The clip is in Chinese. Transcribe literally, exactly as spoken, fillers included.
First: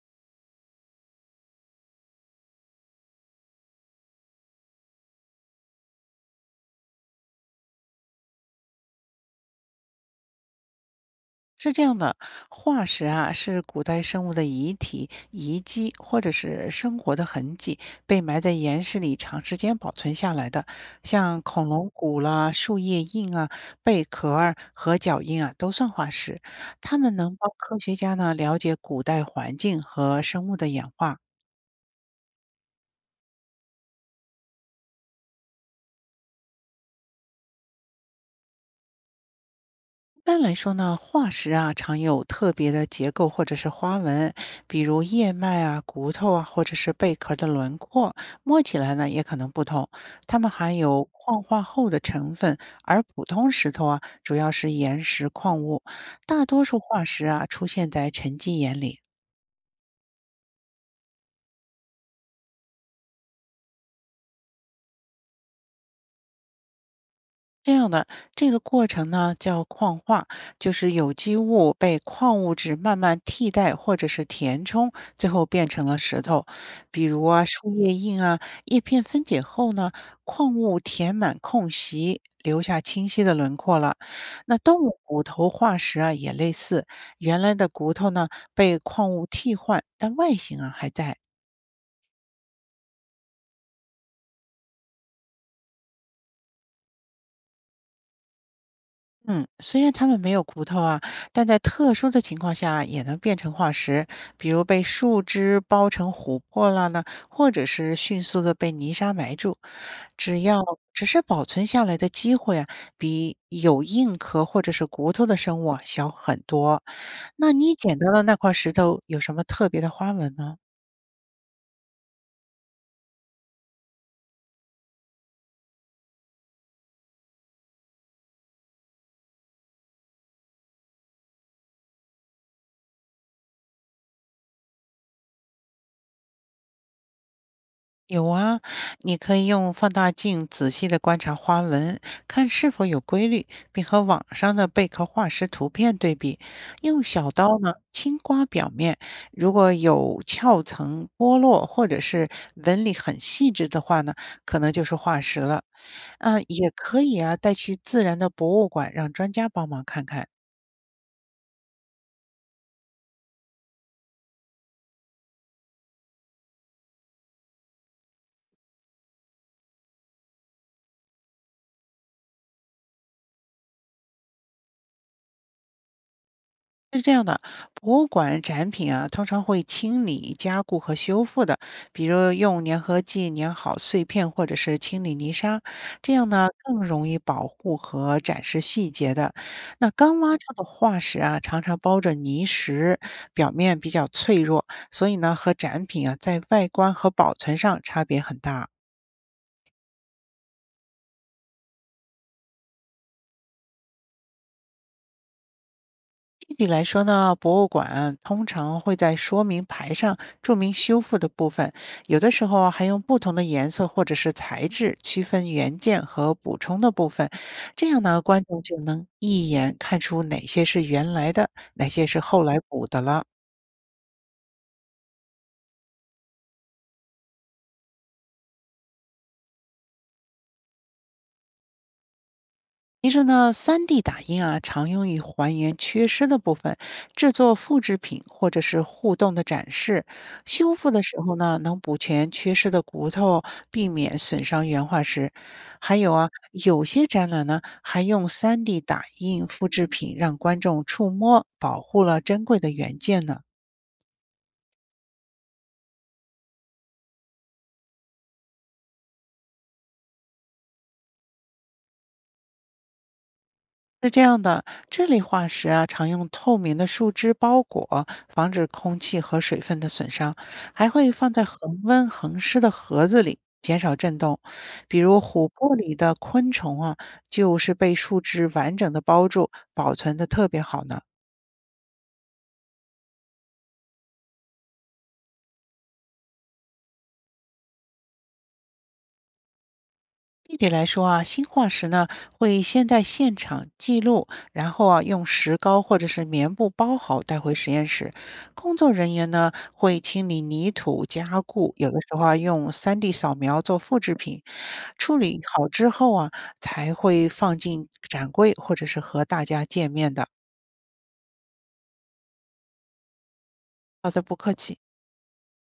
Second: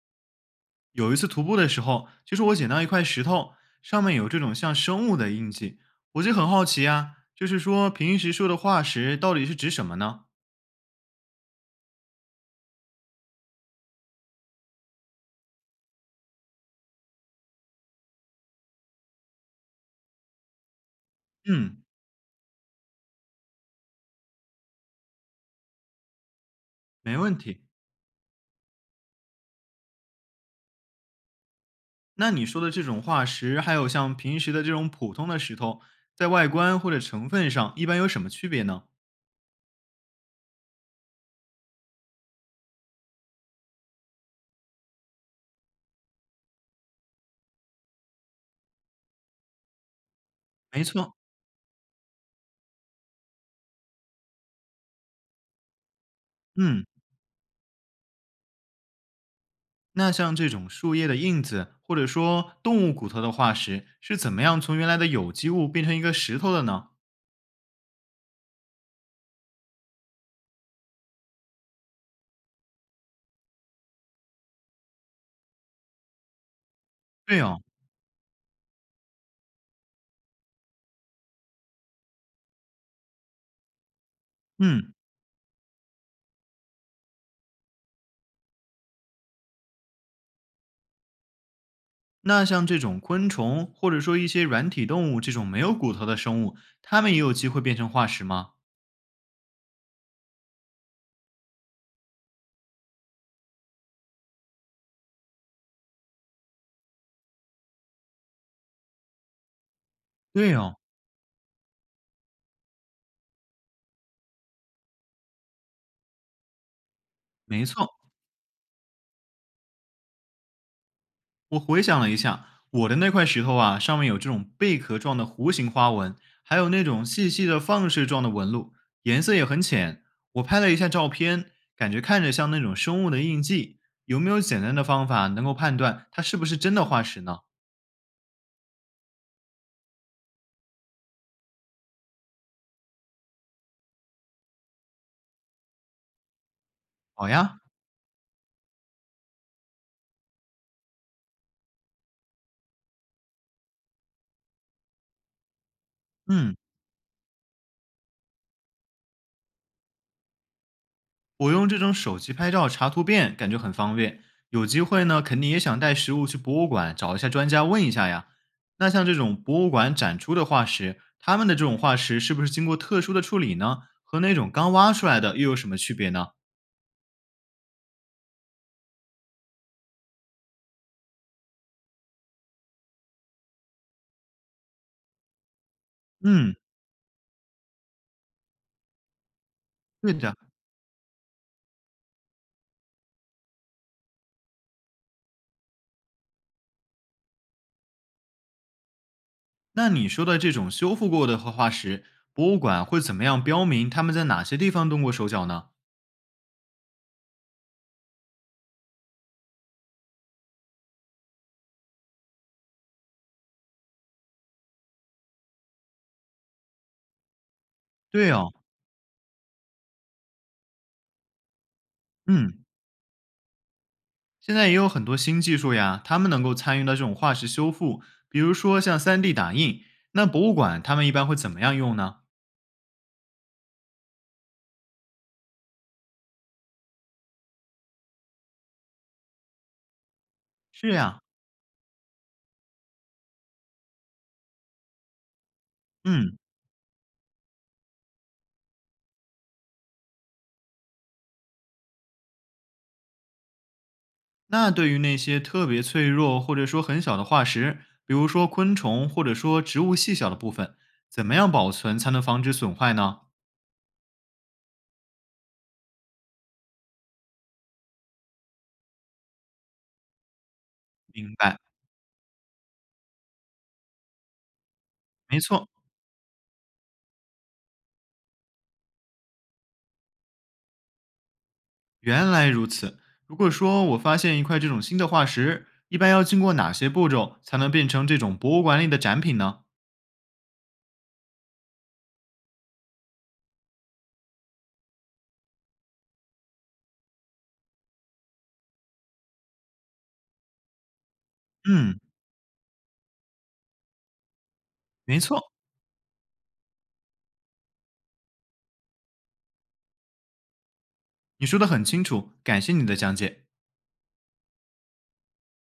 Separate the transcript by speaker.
Speaker 1: 有一次徒步的时候，就是我捡到一块石头，上面有这种像生物的印记，我就很好奇啊，就是说平时说的化石到底是指什么呢？
Speaker 2: 是这样的，化石啊是古代生物的遗体、遗迹或者是生活的痕迹，被埋在岩石里长时间保存下来的。像恐
Speaker 1: 嗯，
Speaker 2: 龙骨啦、树叶印啊、贝壳儿和脚印啊，都算化石。它们
Speaker 1: 没
Speaker 2: 能
Speaker 1: 问
Speaker 2: 帮
Speaker 1: 题。
Speaker 2: 科学家呢了解古代环境和生物的演化。
Speaker 1: 那你说的这种化石，还有像平时的这种普通的石头，在外观或者成分上一般有什么区别呢？
Speaker 2: 一般来说呢，化石啊常有特别的结构或者是花纹，比如叶脉啊、骨头啊，或者是贝壳的轮廓，摸起来呢也可能不同。它们含
Speaker 1: 没
Speaker 2: 有
Speaker 1: 错，
Speaker 2: 矿化后的成分，而普通石头啊主要是岩石矿物。大多数
Speaker 1: 嗯，
Speaker 2: 化石啊出现在沉积岩里。
Speaker 1: 那像这种树叶的印子，或者说动物骨头的化石，是怎么样从原来的有机物变成一个石头的呢？
Speaker 2: 这样的这个过程呢，叫矿化，就是有机物被矿物质慢慢替代或者是填充，最后变成了石头。比如
Speaker 1: 对
Speaker 2: 啊，
Speaker 1: 哦，
Speaker 2: 树叶印啊，叶片分解后呢，矿物填满空隙，留下清晰的轮廓了。那动
Speaker 1: 嗯。
Speaker 2: 物骨头化石啊，也类似，原来的骨头呢被矿物替换，但外形啊还在。
Speaker 1: 那像这种昆虫，或者说一些软体动物这种没有骨头的生物，它们也有机会变成化石吗？
Speaker 2: 嗯，虽然它们没有骨头啊，但在特殊的情况下也能变成化石，比如被树枝包成琥珀了呢，或者是迅速的被泥沙埋住。只
Speaker 1: 对
Speaker 2: 要
Speaker 1: 哦，
Speaker 2: 只是保存下来的机会啊，比有硬壳或者是骨头的生物啊小很多。那
Speaker 1: 没
Speaker 2: 你
Speaker 1: 错。
Speaker 2: 捡到的那块石头有什么特别的花纹吗？
Speaker 1: 我回想了一下，我的那块石头啊，上面有这种贝壳状的弧形花纹，还有那种细细的放射状的纹路，颜色也很浅。我拍了一下照片，感觉看着像那种生物的印记。有没有简单的方法能够判断它是不是真的化石呢？
Speaker 2: 有啊，你可以用放大镜仔细的观察花纹，看是否有规律，并和网上的贝壳化石图片对比。用
Speaker 1: 好
Speaker 2: 小刀
Speaker 1: 呀，
Speaker 2: 呢，轻刮表面，如果有壳层剥落或者是纹理很细致的话呢，可能就是化石了。啊，
Speaker 1: 嗯。
Speaker 2: 也可以啊，带去自然的博物馆，让专家帮忙看看。
Speaker 1: 我用这种手机拍照查图片，感觉很方便。有机会呢，肯定也想带实物去博物馆找一下专家问一下呀。那像这种博物馆展出的化石，他们的这种化石是不是经过特殊的处理呢？和那种刚挖出来的又有什么区别呢？
Speaker 2: 是这样的，博物馆展品啊，通常会清理、加固和修复的，比如用粘合剂粘好碎片，或者是清理泥沙，这样呢
Speaker 1: 嗯，
Speaker 2: 更容易保护和展示细节的。那
Speaker 1: 对
Speaker 2: 刚挖
Speaker 1: 的。
Speaker 2: 出的化石啊，常常包着泥石，表面比较脆弱，所以呢和展品啊在外观和保存上差别很大。
Speaker 1: 那你说的这种修复过的化化石，博物馆会怎么样标明他们在哪些地方动过手脚呢？
Speaker 2: 具体来说呢，博物馆通常会在说明牌上注明修复的部分，有的时候啊还用不同的颜色或者是材质区分原件和补充的部分，这样呢，
Speaker 1: 对
Speaker 2: 观
Speaker 1: 哦，
Speaker 2: 众就能一眼看出哪些是原来的，哪些是后来
Speaker 1: 嗯，
Speaker 2: 补的了。
Speaker 1: 现在也有很多新技术呀，他们能够参与到这种化石修复，比如说像 三 D 打印。那博物馆他们一般会怎么样用呢？
Speaker 2: 其实呢，三 D 打印啊，常用于还原缺失的部分，制作复制品或者是互动的展示。修复
Speaker 1: 是
Speaker 2: 的时
Speaker 1: 呀，
Speaker 2: 候呢，能补全缺失的骨头，避免损伤原化石。还有啊，
Speaker 1: 嗯，
Speaker 2: 有些展览呢，还用 三 D 打印复制品让观众触摸，保护了珍贵的原件呢。
Speaker 1: 那对于那些特别脆弱或者说很小的化石，比如说昆虫或者说植物细小的部分，怎么样保存才能防止损坏呢？
Speaker 2: 是这样的，这类化石啊，常用透明的树枝包裹，防止空气和水分的损伤，还会放
Speaker 1: 明
Speaker 2: 在
Speaker 1: 白，
Speaker 2: 恒温恒湿的盒子里，减少震动。比如
Speaker 1: 没
Speaker 2: 琥
Speaker 1: 错，
Speaker 2: 珀里的昆虫啊，就是被树枝完整的包住，保存的特别好呢。
Speaker 1: 原来如此。如果说我发现一块这种新的化石，一般要经过哪些步骤才能变成这种博物馆里的展品呢？
Speaker 2: 具体来说啊，新化石呢会先在现场记录，然后啊用石膏或者是棉布包好带回实验室。工作人员呢会清理泥土、加固，有的
Speaker 1: 嗯，
Speaker 2: 时候啊用 三 D 扫描做复制品，处
Speaker 1: 没
Speaker 2: 理
Speaker 1: 错，
Speaker 2: 好之后啊才会放进展柜或者是和大家见面的。
Speaker 1: 你说的很清楚，感谢你的讲解。
Speaker 2: 好的，不客气。